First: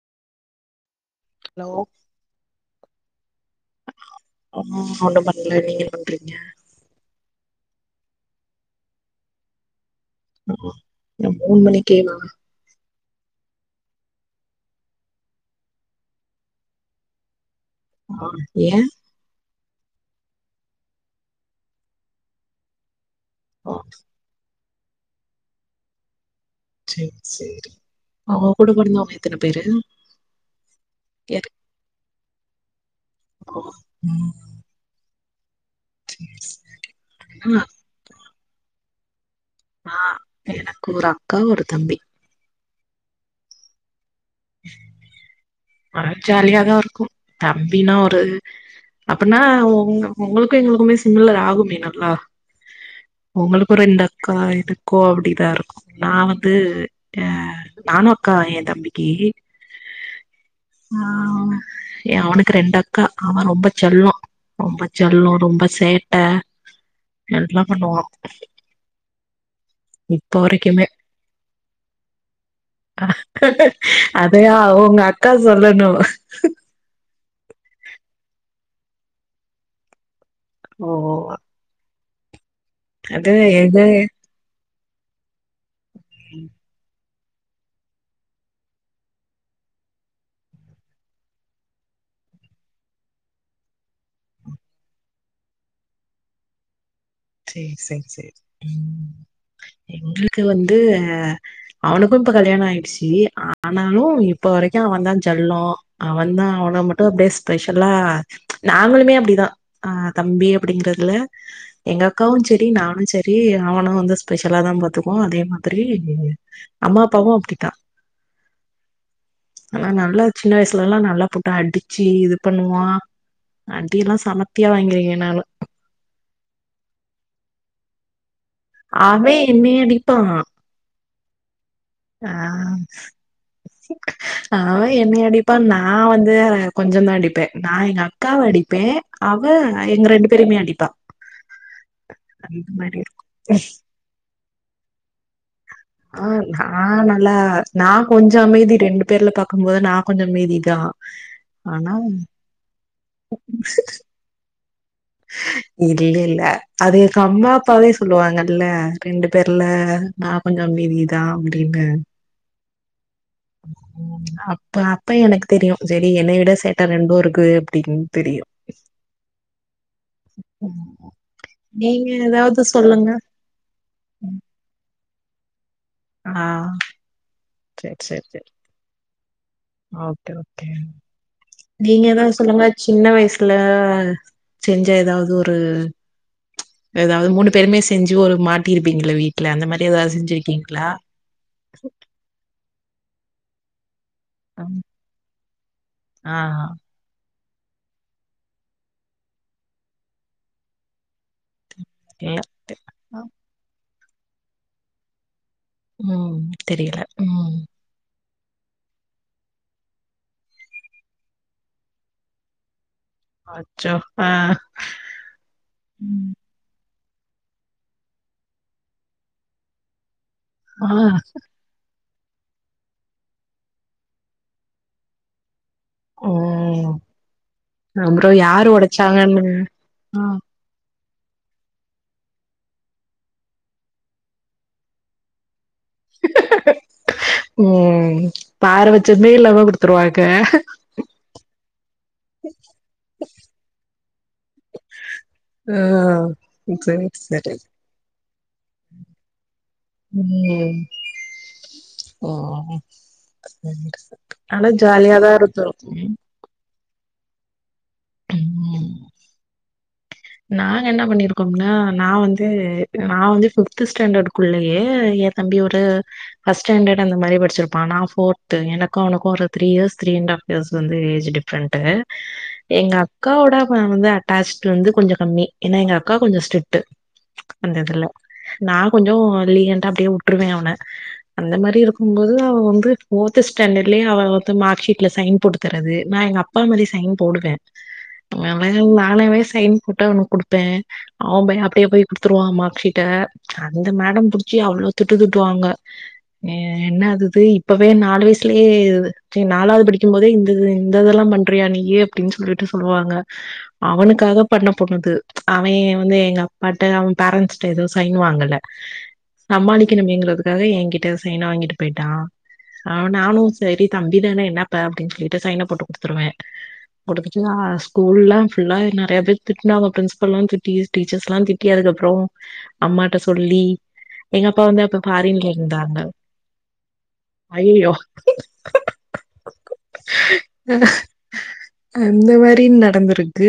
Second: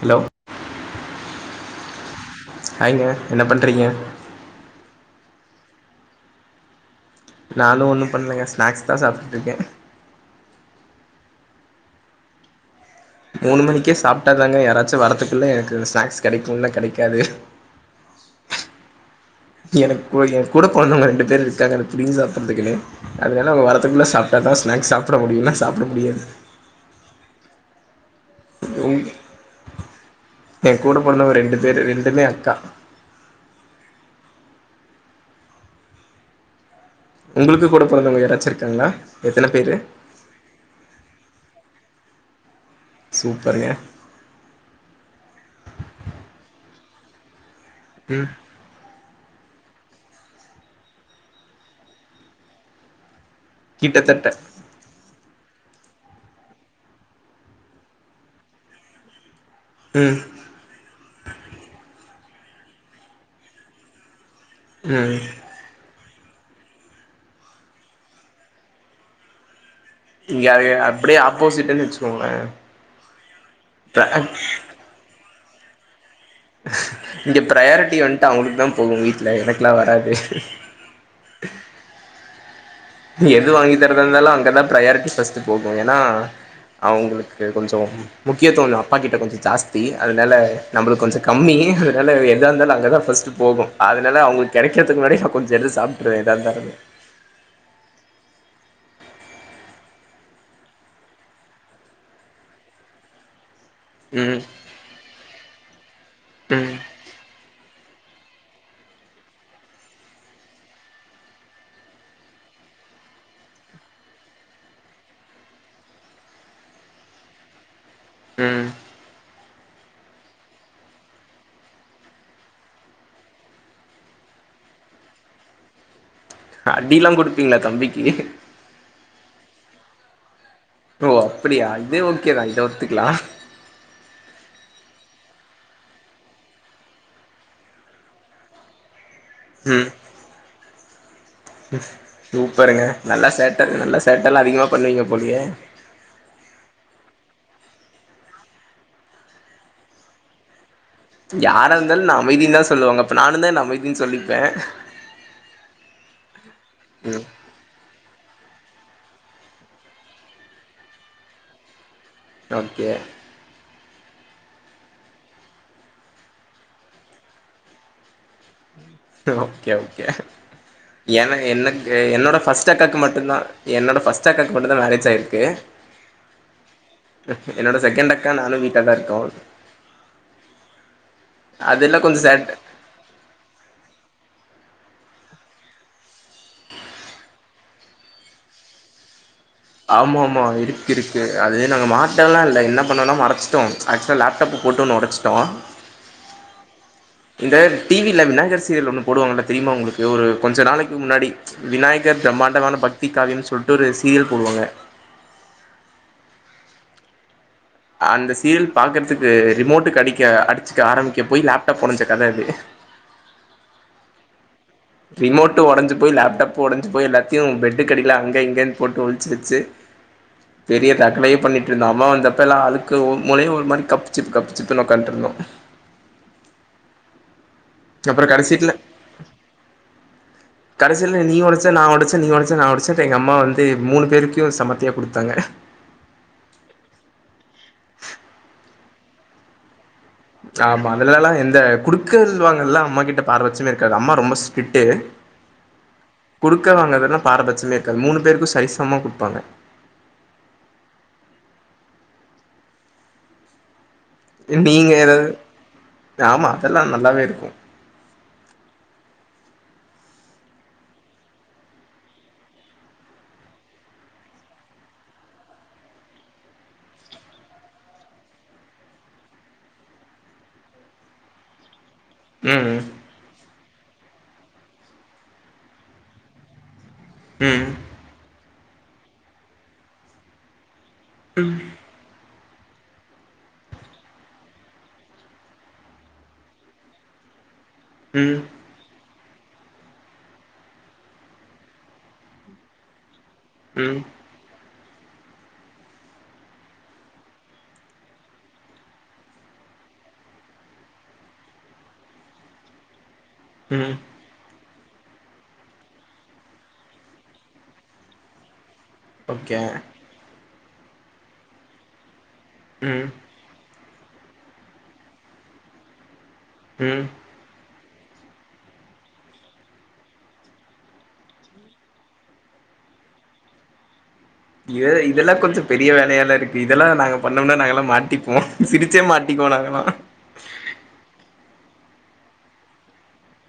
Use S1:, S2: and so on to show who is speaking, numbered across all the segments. S1: Hello
S2: hello
S1: ஹாய்ங்க என்ன பண்றீங்க
S2: அம்மா ஒண்ணு பண்ல நீங்க என் பண்றீங்கே
S1: நானு ஒண்ணு பண்ணுலெங்க ஸ்நாக்ஸ் தா சாப்ட்டு இருக்கே
S2: ஒ இந்த மூண் மணிக்கே வா
S1: மூணு மணிக்கே சாப்ட்டாதாங்க யாராச்சு வரதுக்குள்ள எனக்கு ஸ்நாக்ஸ் கெடைக்கு இல்ல கெடைக்காது
S2: ஆ ஏ
S1: எனக்கு ஏ கூட பொறந்தவங்க ரெண்டு பேரு இருக்காங்க புடிங்கி சாப்டுறதுக்னே அனால அவுங்க வரத்துக்குள்ள சாப்ட்டாதா ஸ்நாக்ஸ் சாப்ட முடியு இல்லன்னா சாப்ட முடியாது
S2: சேரி சேரி ஆ உவுங்க கூட பொறந்தவங்க எத்தன பேரு
S1: ஏ கூட பொறந்தவங்க ரெண்டு பேரு ரெண்டுமே அக்கா
S2: ஓ ம் [inaudible]
S1: உங்குளுக்கு கூட பொறந்தவங்க யாராச்சும் இருக்காங்ளா எத்தன பேரு
S2: ஆ எனக்கு ஒரு அக்கா ஒரு தம்பி
S1: சூப்பர்ங்க
S2: ஜாலியாதா இருக்கு தம்பினா ஒரு
S1: ம்
S2: அப்பன்னா உ உங்களுக்கு எங்களுக்குமே சிம்மலர் ஆகும்மே நல்லா உங்களுக்கு
S1: கிட்டத்தட்ட
S2: ரெண்டக்கா எனக் க்கோ அப்டிதா இருக்கு நா வந்து அஹ நானு அக்கா என் தம்பிக்கு
S1: ம்
S2: ஆஹ் எ அவனுக்கு ரெண்டு அக்கா அவன் ரொம்ப செல்லோ ரொம்ப
S1: ம்
S2: சொல்லோ ரொம்ப சேட் ட எல்லாம் பண்ணுவா இப்போ
S1: இங்கே
S2: வரைக்குமே
S1: அப்படியே ஆப்போசிட்டுன்னு வச்சுக்கோங்களேன்
S2: ஏ அவுங்கக்கா சொல்லணு
S1: இங்க ப்ரயாரிட்டி வந்ட்டு அவங்களுக்கு தா போகு வீட்ல எனக்கெல்லா வராது
S2: ஓ
S1: எது வாங்கி தரதா இருந்தாலு அங்க தா ப்ரயாரிட்டி ஃபர்ஸ்ட்டு போகு ஏனா அவங்களுக்கு கொஞ்சோ முக்கியத்துவம் அப்பா கிட்ட கொஞ்சம் ஜாஸ்தி அதனால நம்மளுக்கு கொஞ்சம் கம்மி அதனால எதா இருந்தாலு அங்கதா பஸ்ட்டு போகும் அதனால அவங்களுக்கு கெடைக்கிறதுக்கு முன்னாடி நா கொஞ்சம் எத்து சாப்ட்டுருவே எதாந்தாலு
S2: சேர் செர் செரி ம் எங்களுக்கு வந்து அவனுக்கு இப்ப கல்யாணம் ஆயிடுச்சு ஆனாலு
S1: ம்
S2: இப்ப வரைக்கு அவன் தா செல்லோ அவன் தா
S1: ம்
S2: அவன மட் அப்டியே ஸ்பெஷலா நாங்களுமே அப்டிதா அஹ் தம்பி அப்டிங்கறதுல எங்க அக்காவும் செரி நானு செரி அவன வந்து ஸ்பெஷலா தா பாத்துக்குவோ அதே மாதிரி அம்மா அப்பாவும் அப்டிதா
S1: ம்
S2: ஆனா நல்லா சின்ன வயசுல எல்லா நல்லா போட்டு அடிச்சி இது பண்ணுவா அடுயெல்லா செமத்தியா வாங்கிருங்க இவனால
S1: அடில்லா குடுப்பீங்ளா தம்பிக்கி
S2: அவவே என்னைய அடிப்பா
S1: ஓ அப்டியா இதே
S2: ஆ
S1: ஓகேதா இத ஒத்துக்லா
S2: [unintelligible] அவ என்னய அடிப்பா நா வந்து கொஞ்சம் தா அடிப்பே நா எங்க அக்காவ அடிப்பே அவ
S1: ம்
S2: எங்க ரெண்டு பேருமே அடிப்பா அந்த
S1: சூப்பருங்க
S2: மாரி இருக்கு
S1: நல்லா சேட்ட நல்லா சேட்ட எல்லா அதிகமா பண்ணுவீங்க போலியே
S2: ஆஹ் ஆஹ் நல்லா நா கொஞ்ச அமைதி ரெண்டு பேர்ல பாக்கும் போது நா கொஞ்சம் அமைதிதா ஆனா
S1: யாராருந்தாலு நா அமைதின் தா சொல்லுவாங்க அப்ப நானுந்தா என்ன அமைதின்னு சொல்லிப்பே
S2: இல்ல இல்ல அது
S1: ம்
S2: எங்கம்மா அப்பாவே சொல்லுவாங்கல்ல ரெண்டு பேர்ல நா கொஞ்சம் அமைதிதா அப்டின்னு
S1: ஓகே ! ! ! ! !
S2: அப்ப அப்ப எனக்கு தெரியு சேரி என்னை விட சேட்ட ரெண்டு இருக்கு அப்டின்னு தெரியு
S1: ஓகே ஓகே எனக் எனக்கு
S2: நீங்க
S1: என்னோட
S2: ஏதாவது
S1: ஃபஸ்டக்காக்கு
S2: சொல்லுங்க.
S1: மட்டு தா என்னோட ஃபர்ஸ்ட் அக்காக்கு மட்டு தா மேரேஜ் ஆயிருக்கு
S2: ஆ
S1: என்னோட செகண்ட் அக்கா நானும் வீட்ல தா இருக்கோ
S2: அ ஓகே ஓகே
S1: அதெல்லா
S2: நீங்க
S1: கொஞ்சோ
S2: ஏதாவது
S1: சேட்
S2: சொல்லுங்க சின்ன வயசுல செஞ்ச எதாவது ஒரு ஏதாவது மூணு பேருமே செஞ்சு ஒரு மாட்டி இருப்பீங்ள வீட்ல அந்த மாரி ஏதாவது செஞ்சுருக்கீங்களா
S1: ஓகே அது நாங்க மாட்டோலா இல்ல என்ன பண்ணோன்னா மறைச்சிட்டோ ஆக்சுவலா லேப்டாப்
S2: ம்.
S1: போட்டு ஒன்னு உடச்சிட்டோ
S2: ஆ ஆ
S1: இந்த டிவில விநாயகர் சீரியல் ஒன்று போடுவாங்களா தெரியுமா உங்களுக்கு ஒரு கொஞ்சம் நாளைக்கு முன்னாடி விநாயகர்
S2: இல்ல.
S1: பிரம்மாண்டமான பக்தி காவியம் சொல்லிட்டு ஒரு சீரியல் போடுவாங்க
S2: உம் தெரியல ம்.
S1: அந்த சீரியல் பாக்குறதுக்கு ரிமோட்டுக்கு அடிக்க அடிச்சுக்க ஆரம்பிக்க போய் லேப்டாப் உடஞ்ச கத அது
S2: அச்சோ ஆ
S1: ரிமோட்டு் உடஞ்சு போயி
S2: ம்
S1: லேப்டப்பு உடஞ்சு போய் எல்லாத்தையு பெட்டுக்கடியில அங்க இங்கேனு போட்டு ஒழிச்சு வச்சு
S2: ஆ
S1: பெரிய ரகலயே பண்ணிட்டு எங்க அம்மா வந்தப்பல்லா அதுக்கு ஓமொலே ஒரு மாதிரி கப் சிப்பு கப் சிப்பு உக்காந்ட்டு இருந்தோ
S2: ஓ அப்றோ யாரு உடைச்சாங்கன்னு ஆ
S1: கடைசியில நீ உடைச்ச நா உடச்சே நீ உடைச்சே நான் உடைச்சேன்ட்டு எங்க அம்மா வந்து மூணு பேருக்கு சமத்தியா குடுத்தாங்க
S2: உம் பார பச்சமே இல்லாம குடுத்துருவாங்
S1: ஆமா அதனால எல்லாம் எந்த குடுக்கல் வாங்குரதெல்லா அம்மா கிட்ட பாரபட்சமே இருக்காது அம்மா ரொம்ப ஸ்ட்ரிக்ட்டு
S2: ஆ
S1: குடுக்க
S2: சரி
S1: வாங்கதுன்னா
S2: சரி
S1: பாரபட்சமே இருக்காது மூணு பேருக்கு சரிசமமா குடுப்பாங்க
S2: உம் ஓ சரிங்க சார் ஆனா ஜாலியாதா இருந்தோம்
S1: தெரில நல்லாவே இருக்கு
S2: உம் நாங்க என்ன பண்ணிருக்கோம்னா நா வந்து நா வந்து பிஃப்த் ஸ்டாண்டர்டு் குள்ளயே தம்பியோட ஃபஸ்ட்ஸ்டாண்டர் அந்த மாதிரி படிச்சிருப்பா நா ஃபோர்த்து எனக்கு அவனுக்கு ஒரு த்ரி இயர்ஸ் த்ரிஅண்ட் இயர்ஸ் வ‌ந்து ஏஜ் டிஃப்ரன்ட்
S1: ம்
S2: எங்க அக்காவோட வந்து அவன் அட்டாச் வந்து கொஞ்சோ கம்மி ஏன்னா எங்க அக்கா கொஞ்சோ ஸ்ட்ரிக்ட்
S1: ம்
S2: அந்த இதுல நான் கொஞ்சோ லீகன்டா அப்டியே விட்ருவே அவன அந்த
S1: ம்
S2: மாரி இருக்கு போது அவ வந்து ஃபோர்த் ஸ்டாண்டர்ட்லயே அவ வந்து மார்க் ஷீட்ல சைன் போட்டுதர்றது நா எங்க அப் அப்பா மாரி சைன் போடுவே
S1: உம்
S2: நானவே சைன் போட்டு அவனுக்கு குடுப்பே அவே போய் அப்டியே போய் குடுத்துருவா மார்க்க்ஷீட்ட அந்த
S1: ம்
S2: மேடம் புடிச்சி அவ்ளோ திட்டு திட்டுவாங்க ஏ என்னாது இது இப்பவே நாலு வயசுலயே ச நாலாவது படிக்கும் போதே இந்தது இந்த இதெல்லா பண்றியா நீயி அப்டின்னு சொல்லிட்டு சொல்லுவாங்க
S1: ம்
S2: அவனுக்காக பண்ணப் போணுது அவே வந்து எங்க அப்பாட்ட அவன் பேரண்ட்ஸ்ட்ட ஏதும் சைன் வாங்கல
S1: ஓகே
S2: சமாளிக்கணுமேங்கிறதுக்காக என்கிட்ட சைன வாங்கிட்டு போயிட்டா ஆ
S1: ம்
S2: நானு சரி தம்பி தானே என்னா இப்ப அப்டின்னு சொல்லிட்டு சைன போட்டு குடுத்துருவே
S1: ம்
S2: குடுத்து ல்ல ஸ்கூல்லாம் ஃபுல்லா நெறைய பேர் திட்னா அவ பிரின்ஸ்பல்லா திட்டி டீச்சர்ஸ் எல்லா திட்டி அதுக்கப்புறோ அம்மாட்ட சொல்லி எங்க அப்பா வந்து
S1: ஏ
S2: அப்ப
S1: இதெல்லா
S2: ஃபாரின்ல
S1: கொஞ்சோ பெரிய
S2: இருந்தாங்க
S1: வேலையால்ல இருக்கு இதெல்லா நாங்க பண்ணம்னா நாங்க எல்லா
S2: ஐயயோ
S1: மாட்டிப்போ சிரிச்சே மாட்டிக்வோ நாங்கல்லா.
S2: தத அந்த மாரி நடந்திருக்கு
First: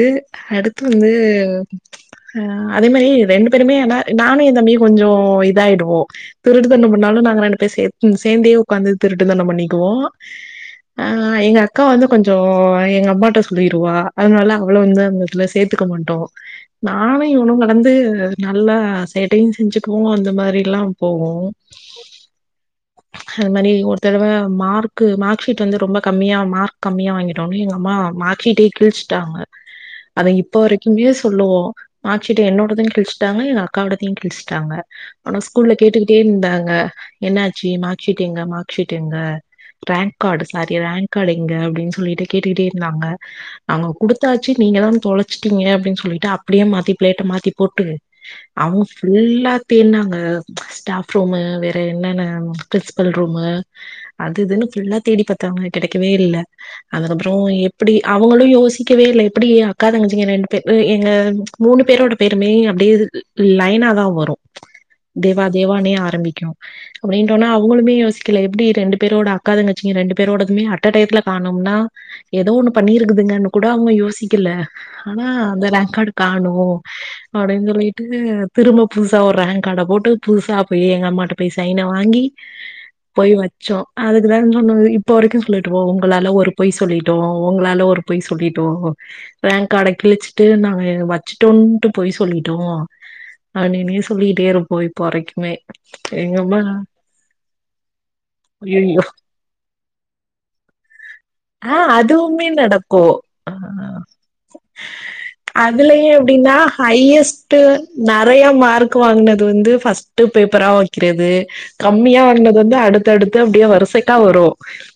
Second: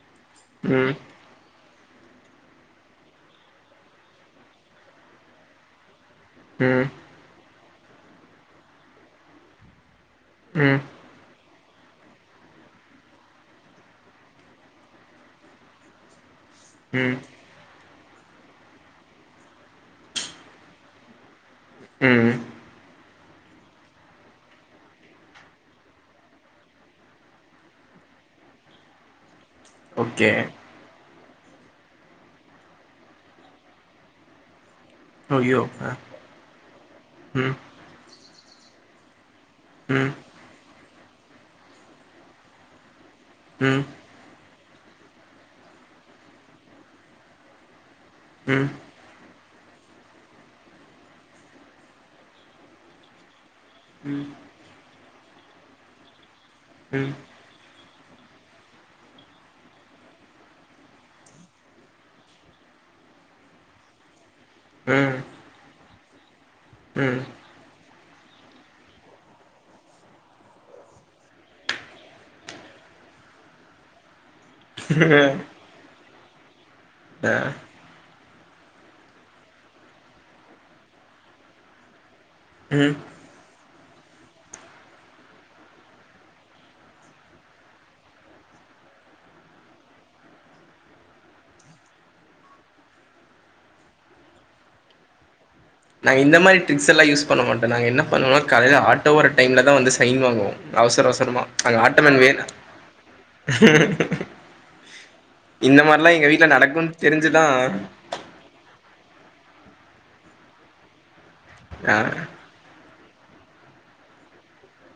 S2: அடுத்து
S1: ம்
S2: வந்து ஆ அதே மாரி ரெண்டு பேருமே ந நானு எந் தம்பியு கொஞ்சோ இதாயிடுவோ.
S1: ம்
S2: திருட்டுத்தணம் பண்ணாலு நாங்க ரெண்டுபேரும் சே சேந்தே உக்காந்து திருட்டுத்தனம் பண்ணிக்குவோ
S1: ம்.
S2: ஆ எங்க அக்கா வந்து கொஞ்சோ எங்க அம்மாட்ட சொல்லிருவா அதனால அவள வந்து அந்த த்ல சேத்துக்க மான்ட்டோ
S1: ம்
S2: நானு இவுனும்ல வந்து நல்லா சேட்டையு செஞ்சுக்குவோ அந்த மாரில்லாம் போவோ.
S1: ம்.
S2: அது மாரி ஒரு தடவ மார்க்கு மார்க் ஷீட்டு வந்து ரொம்போ கம்மியா மார்க் கம்மியா வாங்கிட்டோனு எங்க அம்மா மார் ஷீட்டயே கிழ்ச்சிட்டாங்க அத
S1: ஓகே
S2: இப்ப வரை க்குமே சொல்லுவோ மாக் ஷீட்டு என்னோடதையு கிழ்ச்ட்டாங்க எங்க அக்காவோடதையு கிழ்ச்ட்டாங்க. ஆனா
S1: ஐயோ
S2: ஸ்கூல்ல
S1: அ
S2: கேட்டுகிட்டே இந்தாங்க
S1: ம்
S2: என்னாச்சி மாக் ஷீட்டு எங்க மாக் ஷீட் எங்க
S1: ம்
S2: rank card sorry rank card எங்க அப்டின் சொல்லிட்டு கேட்டுக்கிட்டே இந்தாங்க
S1: ம்
S2: அவுங்க குடு த்தாச்சு நீங்கதா தொலைச்சுட்டீங்க அப்டின் சொல்லிட்டு அப்பிடியே மாத்தி பிளேட்ட மாத்தி போட்டு
S1: ம் ம்
S2: அவுங்க ஃபுல்லா தேட்னாங்க ஸ்டாஃப் ரூமு வேற என்னென்ன பிரின்ஸ்பல் ரூமு
S1: ம்
S2: அது இதுன்னு ஃபுல்லா தேடி பாத்தாங்க கெடைக்கவே இல்ல
S1: ம்
S2: அதுக்கப்புறோ எ ப்டி அவங்களு யோசிக்கவே இல்ல எப்பிடி அ க்கா தங்கச்சிங்க ரெண்டு பே எ எங்க மூணு பேரோட பேருமே அப்டியே ல் ல் லைனாதா வரு.
S1: ம்.
S2: வ தேவானே ஆரம்பிக்கு அப்டின்டொன்னே அவுங்களுமே யோசி க்குல எப்டி ரெண்டு பேரோட அக்கா தங்கச்சிங்க ரெண்டு பேரோடதுமே அட்ட டைத்துல காணோம்னா எதோ ஒன்னு பண்ணிருக்குதுங்கன்னு கூட அவுங்க யோசிக்கல. ஆனா
S1: ம்
S2: அந்த ரேங்க் காடு காணோ அப்டின் சொல்லிட்டு திரும்ப புதுசா ஒரு ரேங்க் காட போட்டு புதுசா போய் எங்க அம்மாட்ட போய் சைன வாங்கி
S1: ம்.
S2: போய் வச்சோ அதுக்குதா சொன்னது இப்ப வரைக்கு சொல்லிட்டுப்போ உங்களால ஒரு பொய் சொல்லிட்டோ உங்ளால ஒரு பொய் சொல்லிட்டோ. ரேங்க்காட கிழிச்சிட்டு நாங்க வச்சிட்டொன்ட்டு பொய் சொல்லிட்டோ. அப்டினே சொல்லிகிட்டே இருப்போ இப்போ வரைக்குமே.
S1: நாங்க இந்த
S2: எங்க
S1: மாரி
S2: அம்மா
S1: ட்ரிக்ஸ் எல்லா யூஸ் பண்ண மாட்டோ நாங்க என்ன பண்ணுவனா காலைல
S2: ஐயையோ
S1: ஆட்டோ வர டைம்ல தா வந்து சைன் வாங்குவோ. அவுசர அவுசரமா
S2: ஆ
S1: அங்க ஆட்ட மேன் வேணு
S2: [unintelligible] நடக்கு.
S1: ஹ
S2: அதுலயு எப்டின்னா
S1: நடக்குன் தெரிஞ்சுதா
S2: ஹையஸ்ட்டு நறையா மார்க் வாங்னது வந்து ஃபஸ்ட்டு பேப்பரா வக்கிறது.
S1: ஆ
S2: கம்மியா வாங்ன து வந்து அடுத்தடுத்து அப்டியே வருசைக்கா வரு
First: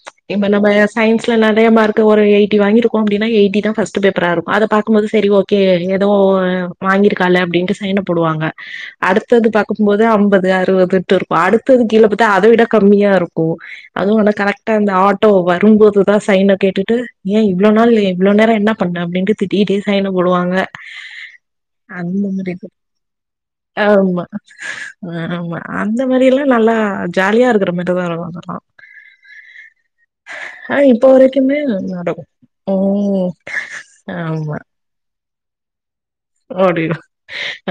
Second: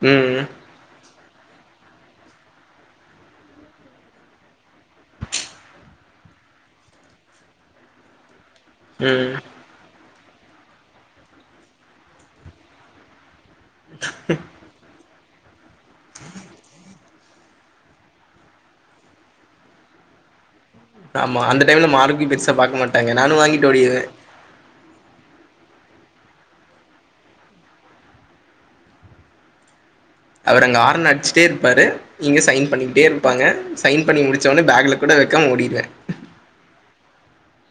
S1: ம்
S2: இப்ப நம்மஸ் சயின்ஸ்ல நறைய மார்க்கு ஒரு எயிட்டி வாங்கிருக்கோ அப்டினா எய்ட்டி தா ஃபஸ்ட்டு பேப் பராருக்கு அத பாக்கும்போது செரி ஓகே எதோ அ வாங்கிருக்கால்ல அப்டின்ட்டு சைன போடுவாங்க.
S1: ம்
S2: அடுத்தது பாக்கும் போது அம்பது அறுவதுன்ட்டுருக்கு அடுத்தது கீழ பாத்தா அத விட கம்மியாரு. கு அதுவு ஆனா கரெக்ட்டா அந்த ஆட்டோ வரும்போதுதா சைன கேட்டுட்டு ஏ இவ்ளோ நாள் எ இவ்ளோ நேர என்ன பண்ண அப்டின்ட்டு திட்டிகிட்டே சைன போடுவாங்க.
S1: ஆமா அந்த டைம்ல
S2: அந்த
S1: மார்க்கியு பெருசா பாக்க மாட்டாங்க நானு வாங்கிட்டு ஓடிருவே.
S2: வ அ. ஆமா அந்த மாரி எல்லா நல்லா ஜாலியா இருக்கற மாரிதா. [unintelligible]
S1: அவரு
S2: ஆ
S1: அங்க
S2: இப்போ
S1: ஹாரன் அடிச்சிட்டே
S2: வரைக்குமே
S1: இருப்பாரு
S2: நடக்கு
S1: இங்க சைன் பண்ணிக்கிட்டே
S2: ம்
S1: இருப்பாங்க சைன் பண்ணி மூடிச்சவொன்னே பேக்ல கூட வெக்காம ஓடிடுவே
S2: அப்டிய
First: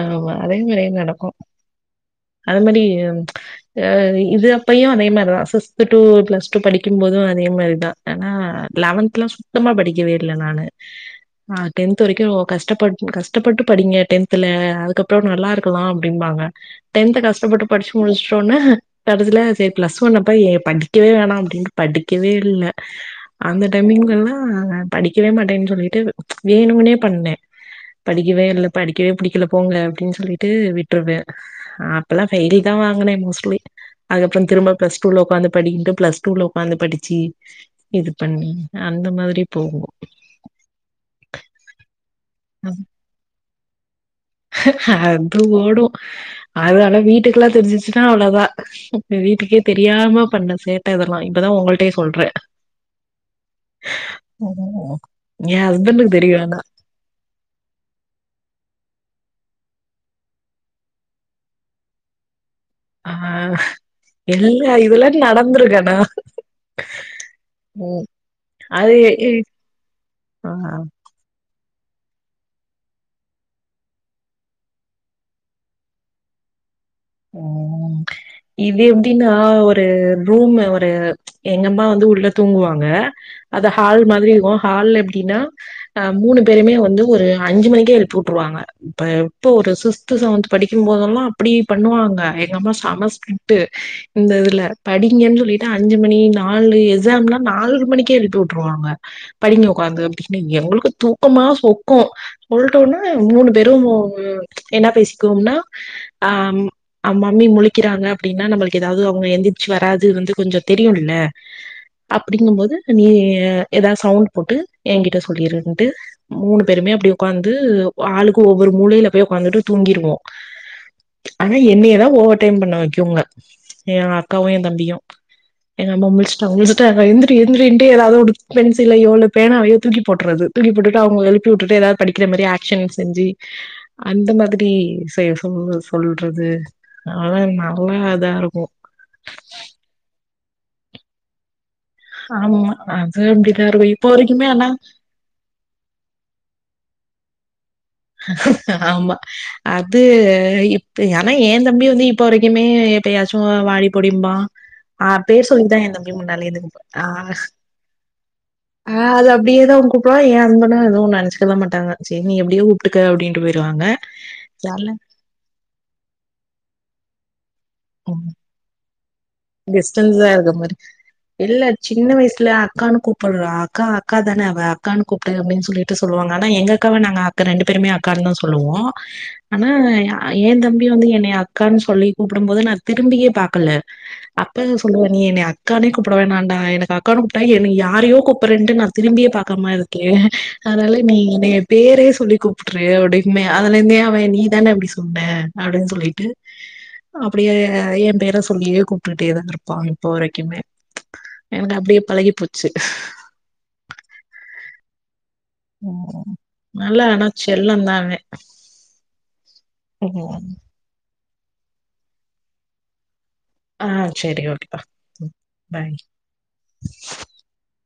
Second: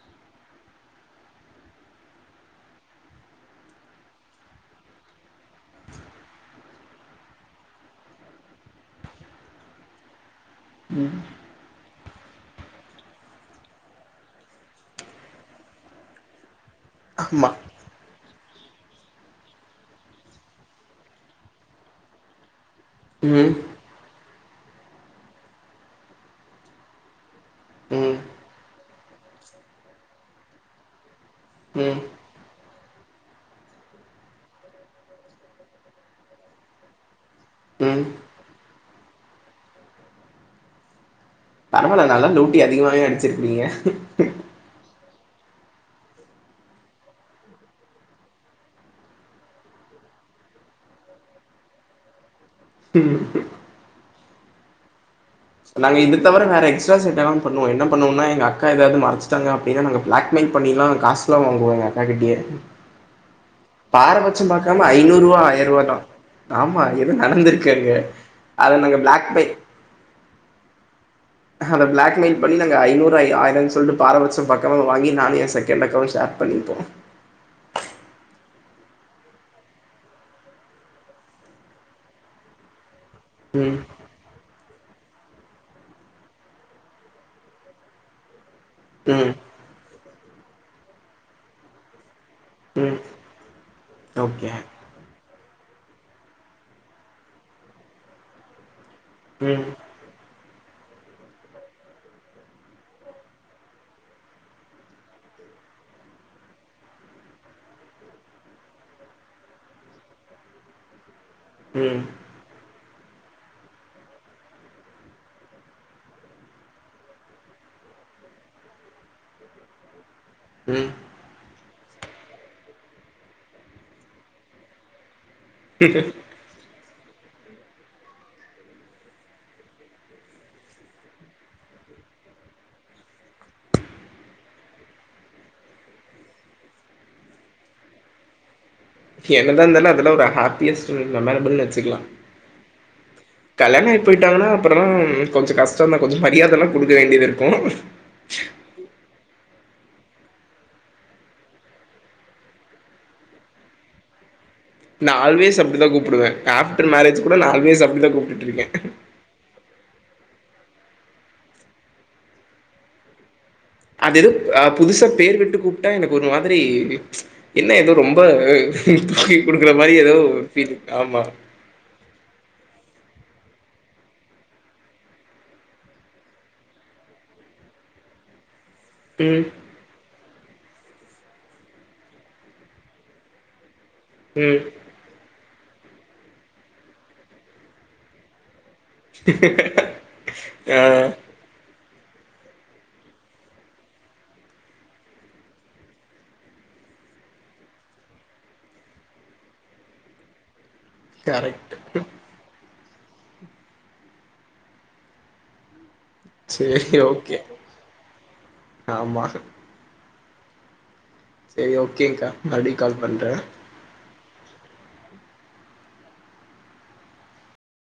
S2: ஆமா அதே நறைய நடக்கு அது மாரி அ இது அப்பயு அதே மாரிதா சிக்ஸ்த் டூ பிளஸ் டூ படிக்கும் போதோ அதே மாரிதா ஆனா லெவன்த்லா சுத்தமா படிக்கவே இல்ல நானு
S1: ம்
S2: ஆ டென்த் வரைக்கு கஷ்டப்பட் கஷ் கஷ்டப்பட்டு படிங்க டென்துல அதுக்கப்றோ நல்லா இருக்கலா அப்டிம்பாக டென்த்
S1: ஆமா
S2: கஷ்டப்பட்டு படிச்சி முடிஷ்டேனா கடைசில சேரி பிளஸ் ஒன்ல போயி படிக்கவே வேணா அப்டின்னு படிக்கவே இல்ல
S1: ம்
S2: அந்த டைமிங் எல்லா படிக்கவே மாட்டேன்னு சொல்லிட்டு வேணும்னே பண்ணே
S1: ம்
S2: படிக்கவே இல்ல படிக்கவே புடிக்கல போங்க அப்டின்னு சொல்லிட்டு விட்டுருவே ஆ
S1: ம்
S2: அப்பெல்லா ஃபெய்லே தா வாங்கினே மோஸ்ட்லி அதுக்கப்றோ திரும்ப பிளஸ் டூல ஒட்காந்து படியினிட்டு பிளஸ் டூல ஒக்காந்து படிச்சி
S1: ம்
S2: இது பண்ணி அந்த மாதிரி போகோ
S1: பரவால்ல நல்லா லூட்டி அதிகமாவே அடிச்சிருக்கிறீங்க
S2: அது ஓடு அதனால வீட்டுக்குல்லா தெரிஞ்சிச்சுன்னா அவ்ளோதா வீட்டுக்கே தெரியாம பண்ண சேட்ட இதெல்லா இப்பதா உங்கள்டையே சொல்றே
S1: சரி ச
S2: எயா ஹஸ்பண்டுக்கு தெரியு ஆனா
S1: அட்ராசிட்டிலா பண்ணுவோ என்னா பண்ணுவோன்னா எங்க அக்க எதாது மறச்சிட்டாங்க அப்டின்னா நாங்க பிளாக் மெயில் பண்ணில்லா காச லாம் வாங்குவோ எங்க அக்கா கிட்டியே
S2: ஆ
S1: பாரபட்சம்
S2: எல்லா
S1: பாக்காம
S2: இதெல்லா
S1: ஐநூறு ரூவா ஆயிர்
S2: நடந்திருக்கு
S1: ரூபா
S2: ஆனா
S1: தா ஆமா எதோ நடந்திருக்கு அங்க
S2: ம்
S1: அது நாங்க பிளாக் மை
S2: அ ஆ
S1: அத பிளாக் மெயில் பண்ணி நாங்க ஐநூறு ஐ ஆயிரோன் சொல்லிட்டு பாரபட்சம் பாக்காம வாங்கி நானு எயா செகண்ட் அக்காவு ஷேர் பண்ணிப்போ
S2: ம் இது எப்டின்னா ஒரு ரூம் ஒரு எங்கம்மா வந்து உள்ள தூங்குவாங்க அது
S1: ம்
S2: ஹால் மாதிரி இருக்கு ஹால்ல எப்டின்னா அ மூணு பேருமே வந்து ஒரு அஞ்சு மணிக்கே எழுப்பிவுட்ருவாங்க இப்ப
S1: ம்
S2: எப்ப ஒரு சிக்ஸ்த் செவன்த் படிக்கும் போதெல்லா அப்புடி பண்ணுவாங்க எங்க அம்மா
S1: ம்
S2: செம ஸ்ட்ரிக்ட்டு இந்த
S1: ஓகே
S2: இதுல படிங்கன்னு சொல்லிட்டு அஞ்சு மணி நாலு எக்ஸாம்லா நால்ற மணிக்கே எழுப்பி உட்டுருவாங்க
S1: ம்
S2: படிங்க ஒக்காந்து அப்டின்னு எங்களுக்கு தூக்கமா சொக்கு உள்டோனா மூணு பேரு என்னா பேசிக்குவோம்னா ஆ ம் அ மம்மி முழிக்கிறாங்க அப்டின்னா நம்மளுக்கு ஏதாது அவுங்க எந்திரிச்சி வராது வந்து கொஞ்சோ தெரியுல்ல
S1: ம்
S2: அப்புடிங்கும் போது நீ ஏதாது சவுண்ட் போட்டு எங்கிட்ட சொல்லிருன்ட்டு மூணு பேருமே அப்டி ஒக்காந்து ஆளுக்கு ஒவ்வொரு மூலயில போய் ஒக்காந்துட்டு தூங்கிருவோ
S1: ம்
S2: ஆனா என்னையதா ஓவர் டைம் பண்ண வெக்குங்க எயா அக்காவு எயா தம்பியு எங்க அம்மா முழிச்சிட்டாங்க முழிச்சிட்டாங்க எந்திரி எந்திரின்டு ஏதாது ஒரு பென்சிலையோ பேனாவையோ தூக்கி போட்டுறது தூக்கி போட்டுட்டு அவுங்கள எழுப்பிவுட்டுட்டு ஏதாது படிக்கிறமாரி ஆக்ஷன் செஞ்சி அந்த மாதிரி செய்ய சொல்லு சொல்றது அதல்லா நல்லா இதா இருக்கு
S1: என்னதா இருந்தாலு அதெல்லா ஒரு ஹப்பியஸட் அன் மெமரபல்னு வெச் துக்குலா
S2: ஆமா அது அப்டிதா
S1: கல்யாண
S2: இருக்கு
S1: ஆயி
S2: இப்போ
S1: போயிட்டாங்கன்னா
S2: வரைக்குமே ஆனா
S1: அப்புறோ கொஞ்ச கஷ் டோதா கொஞ்ச மரியாத எல்லா கொடுக்க வேண்டியது இருக்கு
S2: ஆமா அது இப்ப ஆனா எ தம்பி வந்து இப்ப வரைக்குமே எப்பயாச்சு வாடி போடிம்பா ஆ
S1: நா
S2: பேர்
S1: ஆல்வேஸ்
S2: சொல்லிதா
S1: அப்டிதா
S2: எ தம்பி
S1: கூப்புடுவே
S2: முன்னால இருந்து கூப்புறா
S1: ஆஃப்டர்
S2: ஆ
S1: மேரேஜ் கூட நா ஆல்வேஸ் அப்டிதா கூப்ட்டுட்டு இருக்கே
S2: ஆ அது அப்டியேதா கூப் இப்ப எ ஹஸ்பண்டு ஏதோ ஒன்னு நெனச்சுக்கலா மாட்டாங்க செரி நீ எப்டியோ கூப்ட்டுக்கோ அப்டின்ட்டு போய்றுவாங்க
S1: அது எதோ ஆ புதுசா பேர்விட்டு கூப்ட்டா எனக்கு ஒரு மாதிரி என்ன ஏதோ ரொம்ப [unintelligible] குடுக்குற மாரி ஏதோ
S2: டிஸ்டன்ஸா
S1: ஒரு
S2: இருக்க
S1: ஃபீலு
S2: மாரி
S1: ஆமா
S2: இல்ல சின்ன வயசுல அக்கான்னு கூப்புட்றா அக்கா அக்கா தானே அவ அக்கான்னு கூப்பிடு அப்டின்னு சொல்லிட் ட்டு சொல்லுவாங்க ஆனா எங்க அக்காவ நாங்க அக்கா ரெண்டு பேருமே அக்கானு தா சொல்லுவோ
S1: ம்
S2: ஆனா ஏ தம்பி வந்து என்னைய அக்கான்னு சொல்லி கூப்புடும் போது நா திரும்பியே பாக்கல
S1: ம்
S2: அப்பவே சொல்லுவே நீ என்னைய அக்கானே கூப்புடவேணான்டா எனக்கு அக்கான்னு கூப்டா என்ன யாரையோ கூப்புட்றேன்டு நா திரும்பியே பாக்காம இருக்கே
S1: ஆ
S2: அனால நீ என்னைய பேரே சொல்லி கூப்ட்ரு அப்டின்பே அதுல இருந்தே அவ நீதானே அப்டி சொன்னே அப்டின்னு சொல்லிட்டு அப்டியே எ பேர சொல்லியே கூப் டுட்டே தா இருப்பா இப்போ வரைக்குமே எனக்கு
S1: கரெக்ட்
S2: வந்து அப்டியே பழகி போ ச்சு ஓ நல்ல
S1: சேரி
S2: ஆனா
S1: ஓகே
S2: செல்லந்தா
S1: ஆமா
S2: அவ ஓ
S1: சரி ஓகேக்கா மறுபடியு கால் பண்றே
S2: ஆ சரி ஓகேப்பா ம் பாய்